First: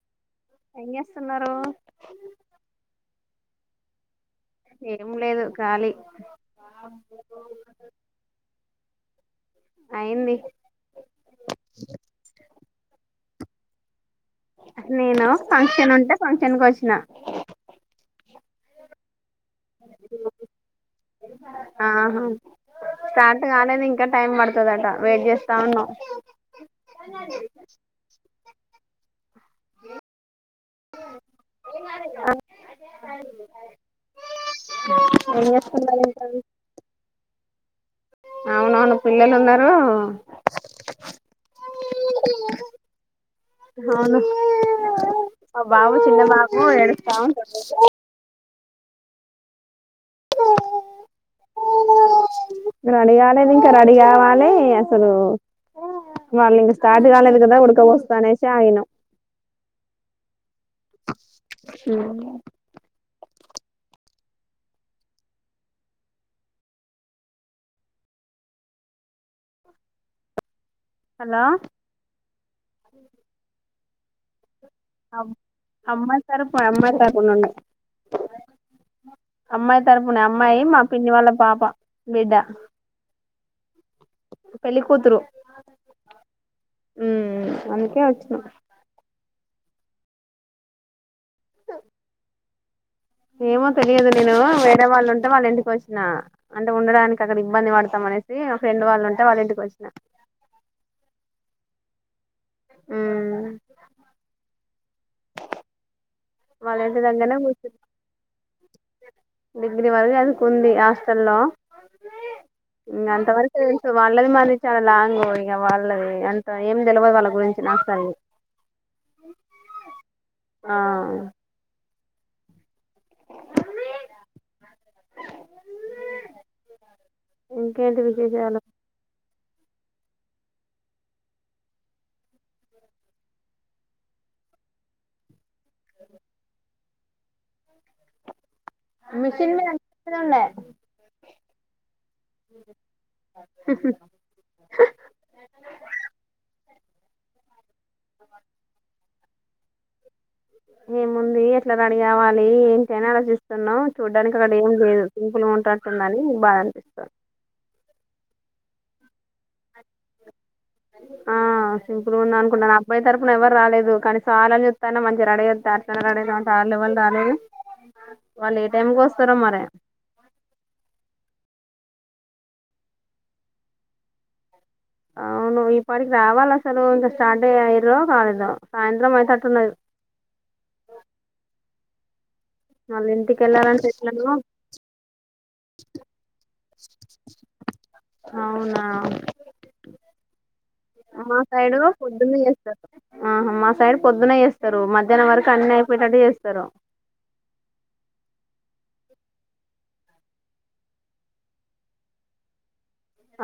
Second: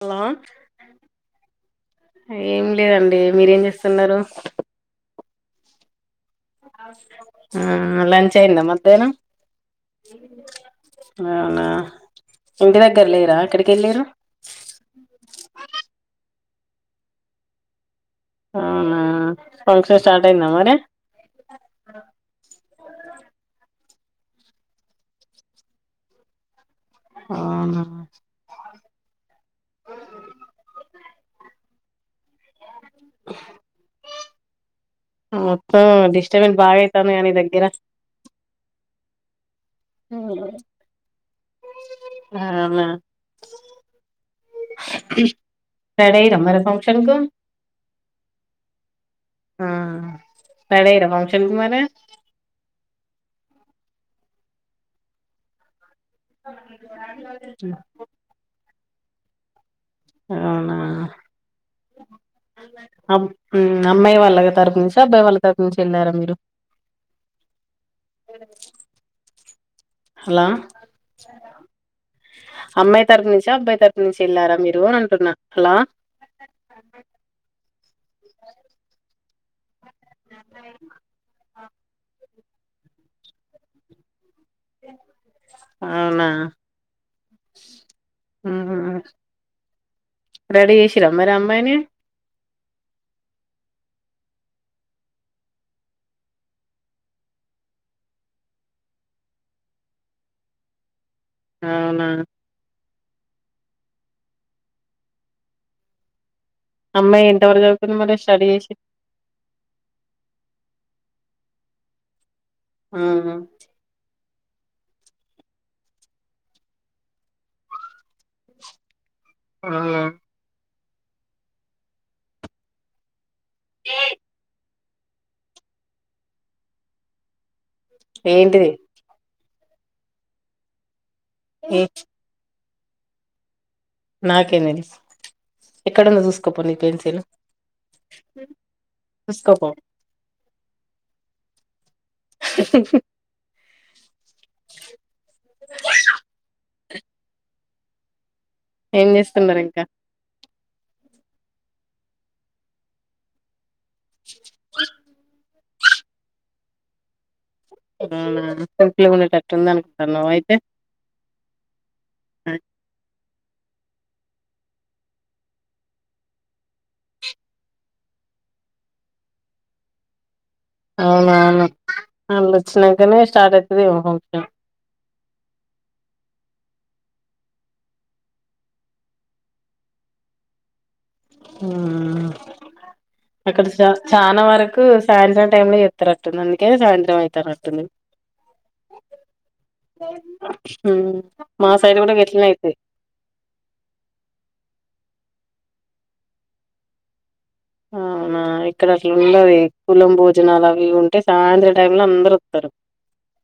Hello ఏం చేస్తున్నారు ఏం లేదండి మీరేం చేస్త ఉన్నారు ఏం లేదు కాలి ఆ లంచ అయింద మధ్యాహ్నం అయింది అవునా ఇంటి దగ్గర లేరా ఎక్కడికి వెళ్ళారు నేను ఫంక్షన్ ఉంటే ఫంక్షన్ షన్ క్ వచ్చిన అవునా ఫంక్షన్ స్టార్టయిందా మరి ఆహా స్టార్ట్ కాలేదు ఇంకా టైం పడుతుందట వెయిట్ చేస్తా ఉన్నం ఆ అన్న అ మొత్తం డిస్టబెన్ట్ బాగా అయితంది కదా నీ దగ్గర అవునవును పిల్లలు ఉన్నారు హు అవునా అవును ఆ బాబు రెడీ చిన్న అయిరా బాబు మరి ఫంక్షన్ కు ఏడుస్తావుటాడు కొ ఆ రెడీ అయిరా ఫంక్షన్ కి మరి రెడీ కాలేదు ఇంకా రడీ కావాలి అసలు వాళ్ళు ఇంకా స్టార్ట్ కాలేదు కదా ఉడకపోస్తాది అన్ని ఆగినం అవునా హ్మ్ హ్మ్ అమ్మాయి వాళ్ళ తరపు నుంచా అబ్బాయి వాళ్ళ తరపు నుంచా వెళ్లరా మీరు హలో హలో అమ్మాయి తరపు నుంచా అబ్బాయి తరపు నుంచి వెళ్ళారా మీరు అని అబ్ అంటున్నా హలో అమ్మయి తరుపు అమ్మయి తరపునుండి అమ్మాయ్ తరపునే అమ్మాయి మా పిన్ని వాళ్ళ పాప బిడ్డ ఆ ఆ పెళ్ళి కూతురు అవునా హ్మ్ అందుకే వచ్చినం ఉహు రెడీ చేసిరా మరి అమ్మాయిని ఏమో తెలియదు నేను వేరే వాళ్ళు ఉంటే వాళ్ళ ఇంటికి వచ్చిన అంటే ఉండడానికి అక్కడ ఇబ్బంది పడతాం అనేసి ఫ్రెండ్ వాళ్ళు ఉంటే వాళ్ళ ఇంటికి వచ్చినా అవునా వాళ్ళ ఇంటి అమ్మాయి దగ్గరనే ఎంత వరకు కూర్చు చదువుకుంది మరి స్టడీ చేసి డిగ్రీ వరకు చదువుకుంది హాస్టల్లో ఇంగ అంత ఉహు వరకు చదివించి వాళ్ళ వాళ్ళది మరి చాలా లాంగ్ ఇగ వాళ్ళది అంత ఏమి తెలివదు వాళ్ళ గురించి నాకు సరిగా అవునా ఆ హేయి ఇంకేంటి విశేషాలు ఏంటిది ఏం నాకేదాండి ఎక్కడుందొ చూసుకోపో నీ పెన్ తిన్న మిషన్ మీదే అక్కడే ఉండే ఉహ్ హ నువ్ ఏం చేస్తున్నారు ఇంకా ఏముముంది ఎట్లా రడీ కావాలి ఏంటి అని ఆలోచిస్తున్నాం. చూడ్డానికి అక్కడ ఏం లేదు సింపులుగ్ ఉ ఉంటుందని బాద అనిపిస్తుంది. అవున సింపుల్ గా ఉండేటట్ ఆ సింపుల్ ఉందా అనుకుంటాన అబ్బాయి తరపు పూనా ఎవరు రాలేదు. కానీ స్నానం చేత్తన్నా మంచిగా రడేవత్ అట్లా రడే అంట వాళ్ళ వాళ్ళు రాలేదు. వాళ్ళు ఏ టైం కోస్తారో మరే అవున అవును అళ్ళు వచ్చిన్నాంకనే స్టార్ట్ అయితదేమో ఫంక్షన్ అవును ఇపాటికి రావాలి అసలు ఇంక స్టార్ట్ అయయిరో కాలేదొ సాయంత్రం అయితేట్టున్నది. ఉహ్మ్ ఇంటికి అక్కడ చ వెళ్ళాలంటే ఎట్లనో చానా వరకు సాయంత్రం టైం లో చెతారు అట్టుంది. అందుకే సాయంత్రం అయితారు అటుంది. అవునా ఉహ్ మా సైడు సైడ్ కూడా పొద్దున్న గిట్లే అయిద్ధి. చేస్తారు ఆహా మా సైడ్ పొద్దున చేస్తారు మధ్యాహ్నం వరకు అన్నీ అయిపోయిటట్టు చేస్తారు. అవునా ఇక్కడ అట్లుండాది. కులం భోజనాలు అవి ఇవి ఉంటే సాయంత్ర టైం లో అందరు వస్తారు.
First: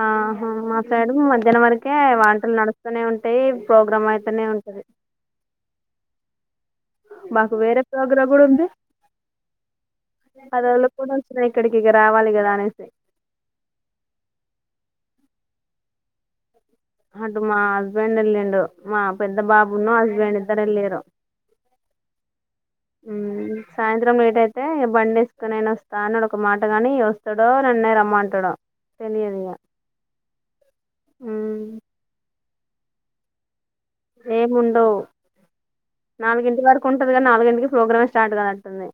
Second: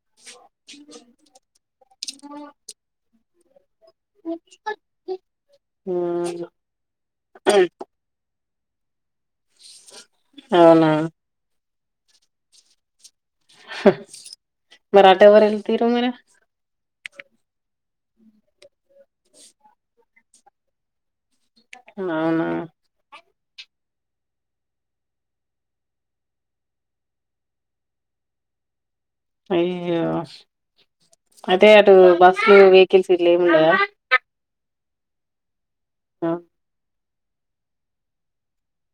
ఆహా మా సైడు మధ్యాహ్నం వరకే వంటలు నడుస్తూనే ఉంటాయి అంటే ప్రోగ్రామ్ అయితనే ఉంటది. ఉమ్ మాకు వేరే ప్రోగ్రామ్ కూడా ఉంది పదలో అవునా కూడా వచ్చినయి. ఇక్కడికి ఇగా రావాలి కదా అనేసి మరాఠెవర ఎల్తీరు మరే అటు మా హస్బెండ్ వెళ్ళిండు మా పెద్ద బాబును హస్బెండ్ ఇదరేల్లిరు. అవునా హుమ్మ్ సాయంత్రం లేట్ అయితే బండి ఏసుకోని నేను వస్తా అని ఒక మాట గాని, వస్తాడో నన్నే రమ్మంటాడో. తెలియదు ఇక అయ్యో ఉమ్, అదే అటు బస్. వెకిల్స్ గిట్ల ఏముండయా. ఏముండవ్. నాల్గింటి వరకు ఉండ్. అన్నారు గానీ నాలుగింటికి ప్రోగ్రామే స్టార్ట్ కానట్టుంది.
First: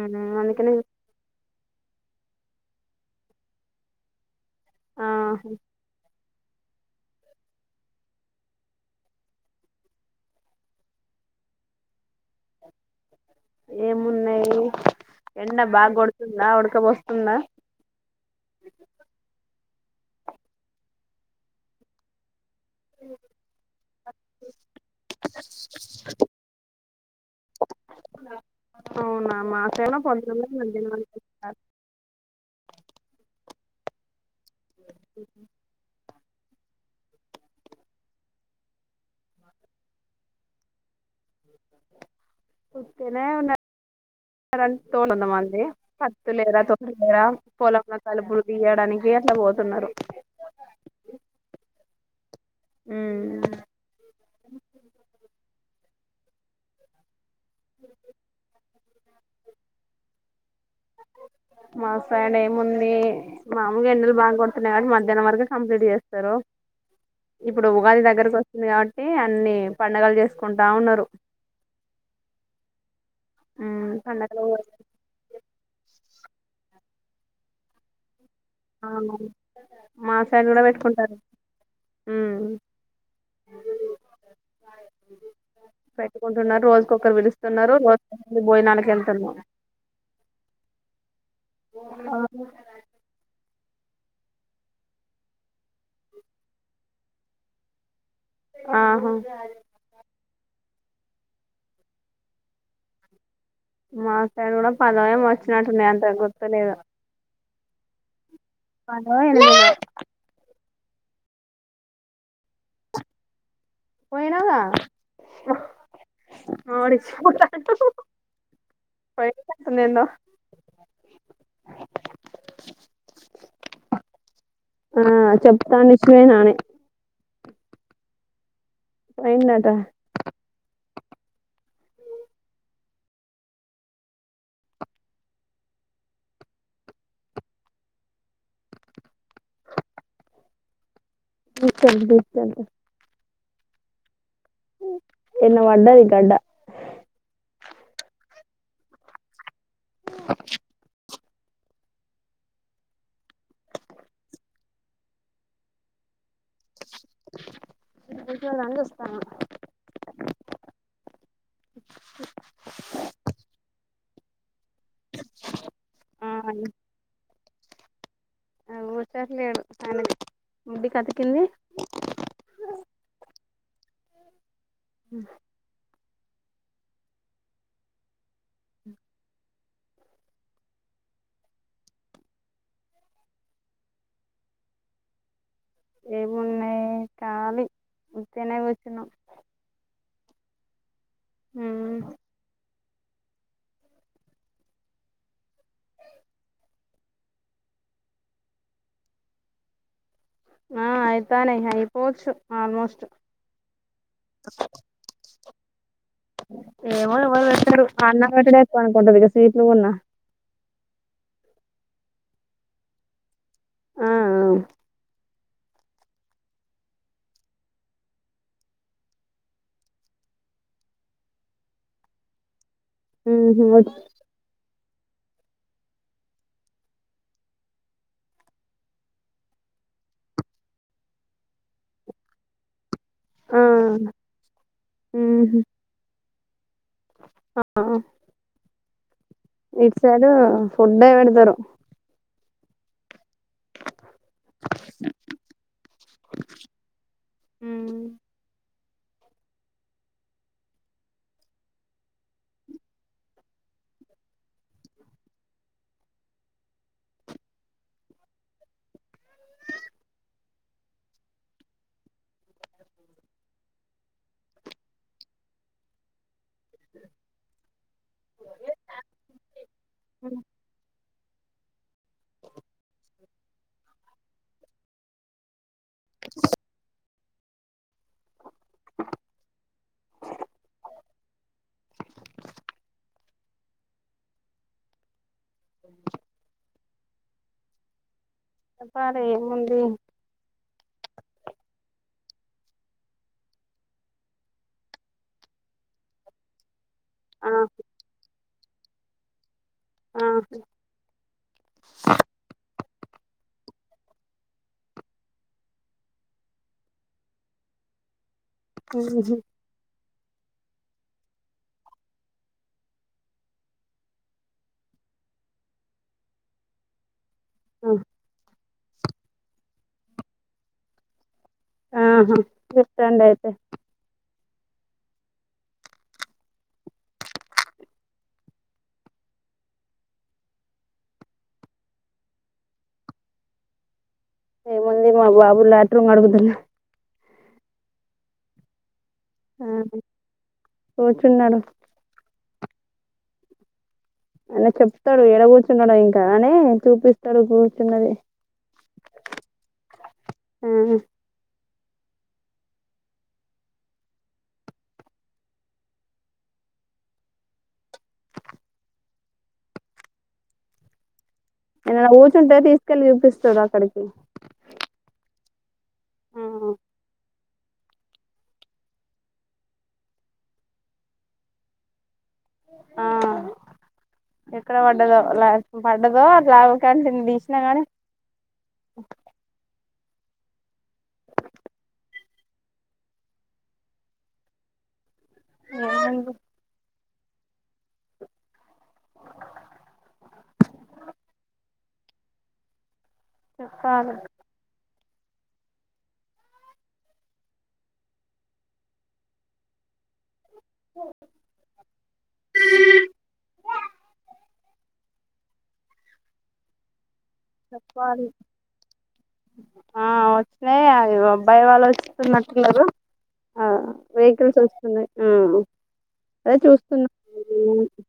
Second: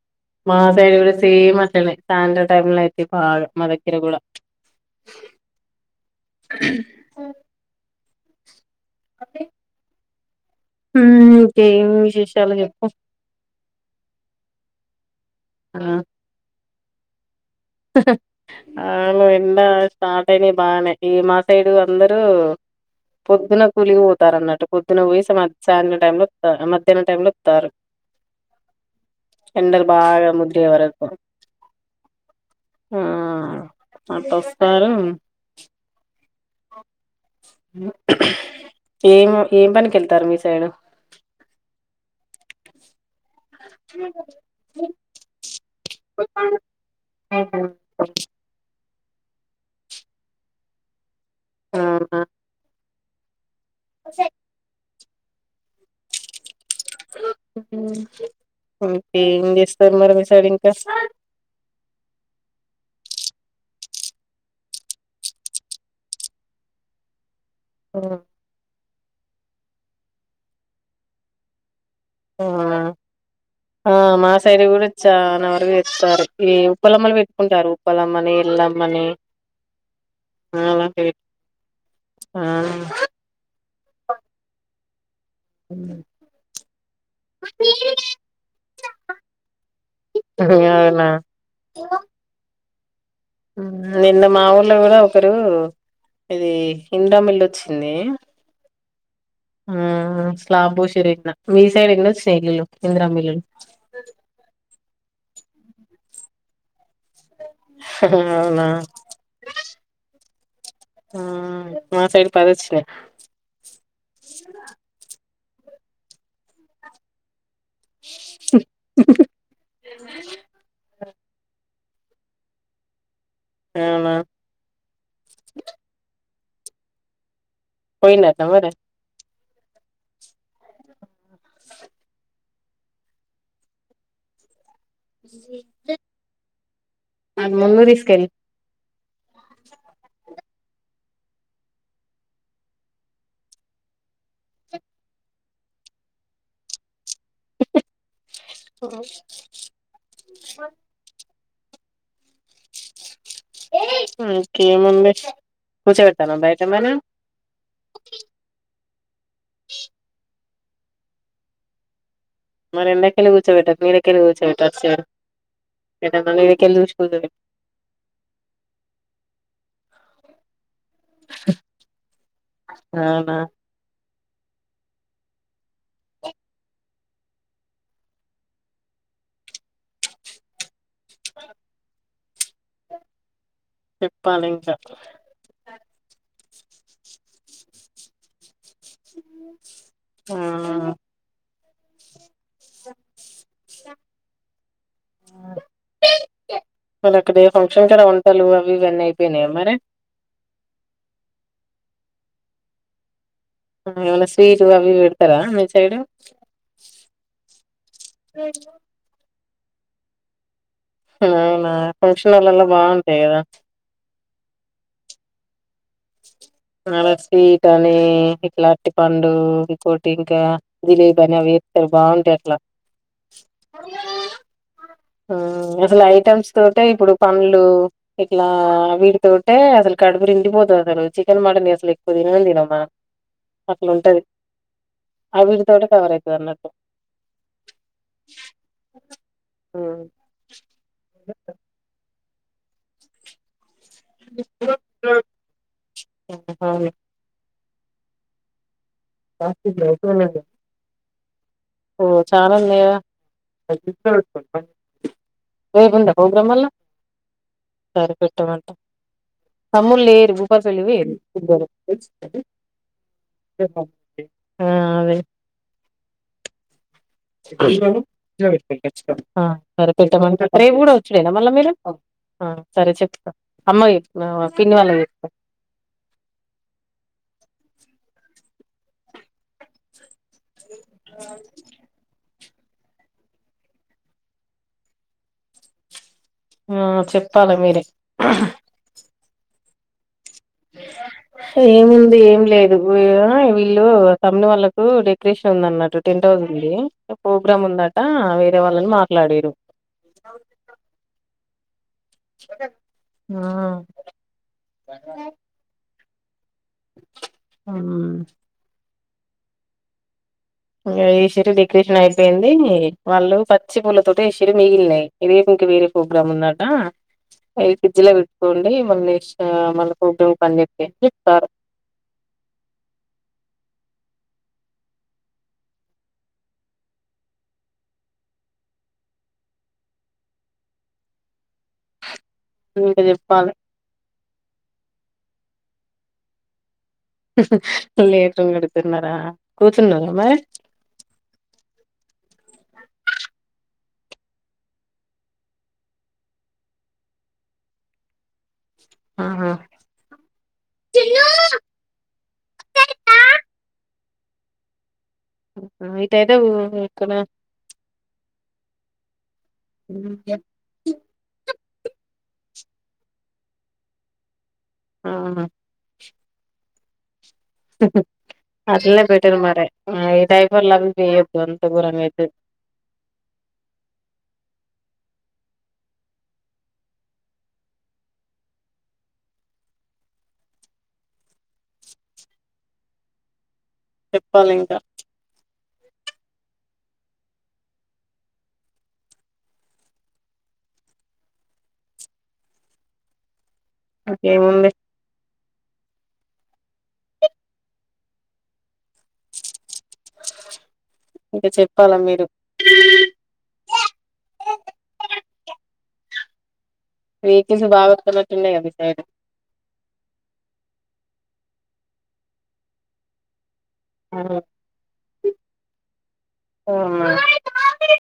ఉమ్, మా అందుకని సైడ్ కూడా సేమ్ అట్లానే సాయంత్రం. టైమ్ లో అయితే బాగా మాదగ్గర గూడా. ఆ ఓ [unintelligible] హ్మ్ ఇంకేం విశేషాలు చెప్పు. ఏమున్నాయి. ఎండ బాగ్ గొడుతుందా [unintelligible] ఉక్క పోస్తుందా. ఆలో ఎండ. స్టార్ట్ అయినాయి బాగానే, ఈ మా సైడు అందరు. పొద్దున కూలి పోతారు అన్నట్టు. పొద్దున పోయ్యి సా సాయంత్రం టైమ్ లో ఒత్తర్ర్, మధ్యాహ్నం టైమ్ లో ఓ. అవునా ఎండలు మాకేమో బాగా పొద్దున ముదిరే మధ్యాహ్నం వరకు. ఆ పటాస్. [unintelligible] ఏం ఏం పనికి వెళ్తారు, మీ సైడు. ఉత్తిగానే ఉన్న. రన్ [unintelligible] మంది పత్తు లేరా, తొడిమి లేరా, పొలంలో కలుపులు తీయ్యడానికి. పోయి అట్లా పోతున్నారు. ఆ. ఉమ్. [inaudible] అ హ్మ్ [unintelligible] ఏం జేస్తారు మరి, మీ సైడ్ ఇంకా. మా సైడ్ ఏముంది, మాములుగా ఎండలు బాగా కొడుతున్నాయి కాబట్టి, మధ్యాహ్నం వరకే కంప్లీట్ చేస్తారు. ఇప్పుడు ఉగాది హ్మ్. దగ్గరకు వస్తుంది కాబట్. అంటే అన్ని పండుగలు చేసుకుంటా ఉన్నారు. ఆ. ఆ పండగలు మాసైడు కూడా చానా వరకు ఎక్కుతారు. ఈ ఉప్పలమ్మలు పెట్టుకుంటారు, ఉప్పలమ్మని. ఎల్లమ్మని మా సైడ్ కూడా అలాగే పెట్టుకుంటారు ఆ. [inaudible] హ్మ్. పెట్టుకుంటున్నారు రోజుకోక్కరు పీలుస్తున్నారు రోజు భోజనానికి వెళ్తున్నా అవునా ఆ నిన్న మా ఊర్లో కూడా ఒకరు ఇది ఇడా మీల్ వచ్చింది ఆహో ఆ స్లాబ్ పోసిన్రు ఎక్కున మీ సైడ్ ఎన్ని వచ్చినాయి ఇం దిరామ్మా ఇల్లులు మా సైడ్ కూడా పదో ఏమో వాచ్ వచ్చినట్టు ఉన్నాయి అంత గుర్తులేదు అవునా పదో ఎదో ఆ మా సైడ్ పది వచ్చినాయి పోయినవు గా మా వోడు ఇచ్చు పై కందంద అవునా ఆ చెప్తాను ఇచ్చు పోయిన అని పోయిండు అంటన మరి పోయిండు అంట అది ముందు తీసుకెళ్లు బం బుజతు ఎన్న వడాది గడ్డ ఓ మ ఇంకా ఎమ్ ఉంది కూర్చో పెట్టు తన బయట మన ముసలోళ్ళని అ మరి ఎండ కెళ్ళి కూర్చోపెట్టకు నీడ కెళ్ళి కూర్చోపెట్టు థాట్ సైడ్ ఆ మది కెళ్ళి చుశిపోతాది వచ్చట్లేదు ఆయన ముడ్డి కి అతికింది అవునా ఆ చెప్పాలి ఇంకా ఏమున్నుది కాలీ ఉట్టిగానే కూర్చి ఆ ఆ అ మరి అక్కడ ఏ ఫంక్షన్ కడ వంటలు అవి ఇవన్నీ అయిపోయినాయి మరి ఆ అయితనయ్ అయిపోవచ్చు ఆల్మోస్ట్ ఇవళ స్వీట్ అవి ఇవి పెడతారా మేడం ఏమో ఆ అన్నతొటే ఎక్కువ ఉంటాయి వీడియోస్ ఎట్లున్నా అవునా ఫంక్షన్ హాళ్ళల్లో బాగుంటాయి కదా ఆ ఆ అలా స్వీట్ అని ఇట్లా అరటి పండు ఇంకోటి ఇంకా జిలేబీ అని అవి వేస్తే బాగుంటాయి అట్లా ఊహు వచ్ అసలు ఐటమ్స్ తోటే ఇప్పుడు పండ్లు ఇట్లా వీటి తోటే అసలు కడుపు నిండిపోతుంది. చికెన్ మటన్ అసలు ఎక్కువ తిననే తినం మనం. ఆ అట్లు ఉంటది ఆ ఉహు వీటితోటి కవర అయితుంది కణట ఆ అ ఇట్ సైడ్ డ్ ఫుడ్డే పెడతారు అవును హు నీకుందా ప్రోగ్రాం మళ్ల పోగ్రాళ్ళ సరే పెట్టమంట తమ్ములు లేరు భూపా పెళ్ళ ఉంది ఆ అదే హలో ర పెట్టమంట ఊడ డనా మళ్ళ మీరు సరే చెప్తా అమ్మయి పిన్ని వాళ్ళం చెత ఆ అ ఆ చెప్పాలి మీరే ఒపారే ఏముంది ఏముంది ఏమి లేదు వీళ్ళు తమ్ముని వాళ్ళకు డెకరేషన్ ఉంది అన్నట్టు టెంట్ హౌస్ ఉంది ఆ ప్రోగ్రామ్ ఉందట వేరే వాళ్ళని మాట్లాడిరు ఆ అవునా చికన్ ఆ ఆ ఉ హుమ్ ఇంగా ఈ చీర డెకరేషన్ అయిపోయింది. వాళ్ళు పచ్చి పూల తోట వేసిల్లు మిగిలినయి. ఇదే ఇంక వేరే ప్రోగ్రామ్ ఉందట. అయి ఫ్రిజ్ ల పెట్టుకోండి. మళ్ళీ వచ్చిన మళ్ళీ ఫొటోలు కోసం అని ఉన్నారు ఆహా పెట్టండి అయితే ఇంక చెప్పాలి. ఏముంది మా బాబు లాట్రో కడుగుతున్న హిహి లెట్రిన్ కడుగుతున్నారా ఆ కూర్చున్నారా మరే కూర్చున్నాడు అని చెప్తాడు ఎడ కూర్చున్నాడు ఇంకా అనే చూపిస్తాడు కూర్చున్నది ఆహా ఆ ఇయితే ఏదోక్కన్నా అక ఏ కూర్చుంటే తీసుకెళ్ళి చూపిస్తంది అక్కడికి ఆ అట్లే పెట్టరు మర ఇదైపు ఎలా పయ్యదు ఎంత గురంగాదు ఆ ఎక్కడ పడ్డదో పడ్డదో అలావకంట తీసినా కానీ చెప్పాలి ఇంకా ఆండి అ చెప్పాలి ఓకే ము ఇంకా చెప్పాలా మీరు వెహికల్స్ బాగా చెప్పాలి వస్తున్నట్టున్నాయి కదా ఇటు సైడ్ ఆ వచ్చినాయి అవి భయం ఆలోచిస్తున్నట్ లేదు ఆ వెహికల్స్ వస్తున్నాయి అదే అవునా చూస్తున్నా